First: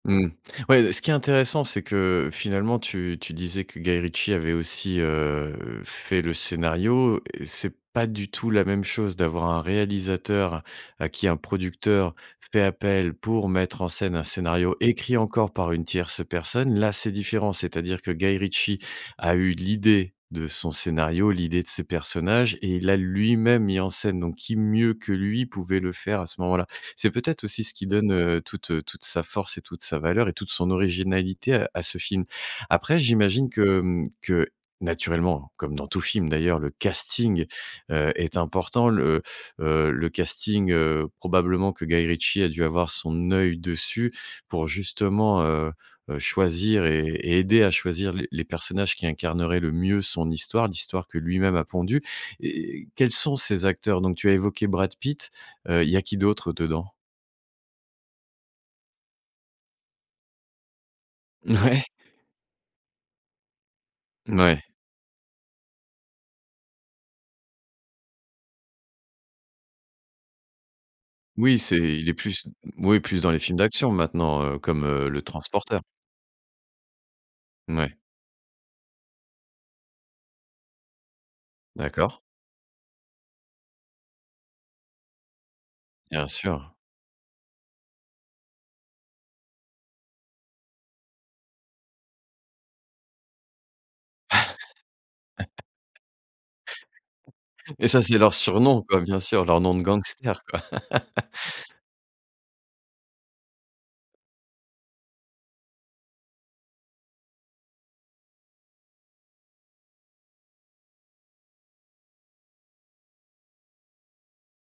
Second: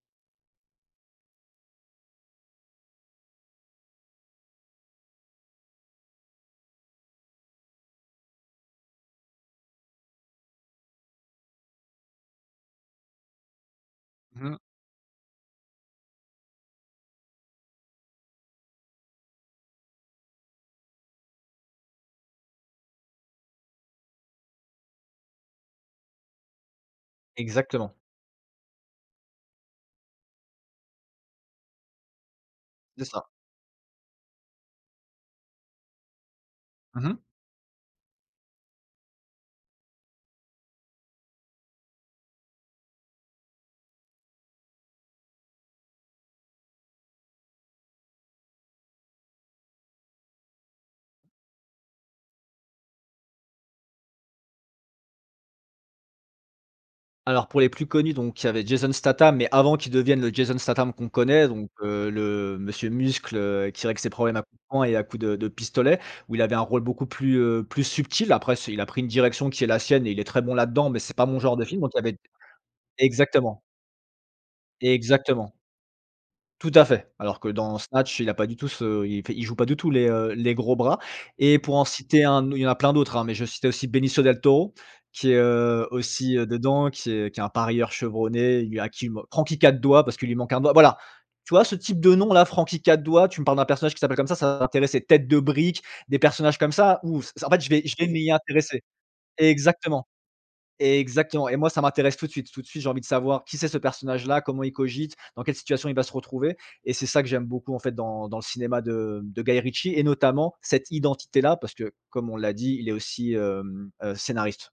Mmh. Ouais, beh, ce qui est intéressant c'est que finalement tu tu disais que Guy Ritchie avait aussi, heu, heu, fait le scénario et c'est pas du tout la même chose d'avoir un réalisateur à qui un producteur fait appel pour mettre en scène un Mmh. scénario, écrit encore par une tierce personne. Là c'est différent, c'est-à-dire que Guy Ritchie a eu l'idée de son scénario, l'idée de ses personnages et il l'a lui-même mis en scène donc qui mieux que lui pouvait le faire à ce moment-là? C'est peut-être aussi ce qui Exactement. donne, heu, toute, heu, toute sa force et toute sa valeur et toute son originalité à à ce film. Après C'est ça. j'imagine que, hem, que naturellement, comme dans tout film d'ailleurs le Mmh mh. casting, heu, est important. Le, heu, le casting, heu, probablement que Guy Ritchie a dû avoir son œil dessus, pour justement, heu, heu, choisir et et aider à choisir les les personnages qui incarneraient le mieux son histoire, l'histoire que lui-même a pondue. Et et quels sont ces acteurs donc? Tu as évoqué Brad Pitt, heu, il y a qui d'autre dedans? Alors, pour les plus connus donc il y avait Jason Statham mais, avant qu'il devienne le Jason Statham qu'on connaît. Donc, Ouais. heu, le Monsieur Muscle, heu, qui règle ses problèmes à coups Ouais. de poing et à coups de de pistolet où il avait un rôle beaucoup plus, heu, plus subtil. Après c'est il a pris une direction qui est la sienne et il est très bon là-dedans mais c'est pas mon genre Oui, de c'est film donc il y il avait est d plus oui plus dans les films exactement. d'action maintenant, heu, comme, heu, Le Exactement. Transporteur. Tout à fait. Alors que dans Mouais. Snatch il a pas du tout ce il fait il joue pas du tout les, heu, les gros bras. Et pour en D'accord. citer un au il y en a plein d'autres, hein, mais je vais citer aussi Benicio Del Toro, qui est, heu, Bien aussi, heu, sûr. dedans qui est qui est un parieur chevronné et lui à qui il man Franky 4 Doigts, parce qu'il lui manque un doigt. Voilà. Tu vois ce type de nom là Franky 4 Doigts, tu me parles d'un personnage qui s'appelle comme ça, ça va m'intéresser. Tête de brique, des personnages comme ça, ouh! S en fait je vais Et je ça vais c'est m'y leurs surnoms, intéresser. quoi, bien sûr leurs noms de Exactement, gangsters quoi. exactement et moi ça m'intéresse tout de suite. Tout de suite, j'ai envie de savoir qui c'est ce personnage-là? Comment il cogite? Dans quelle situation il va se retrouver? Et c'est ça que j'aime beaucoup, en fait, dans dans le cinéma de, hem, de Guy Ritchie et notamment, cette identité-là, parce que, comme on l'a dit il est aussi, hem, heu, scénariste.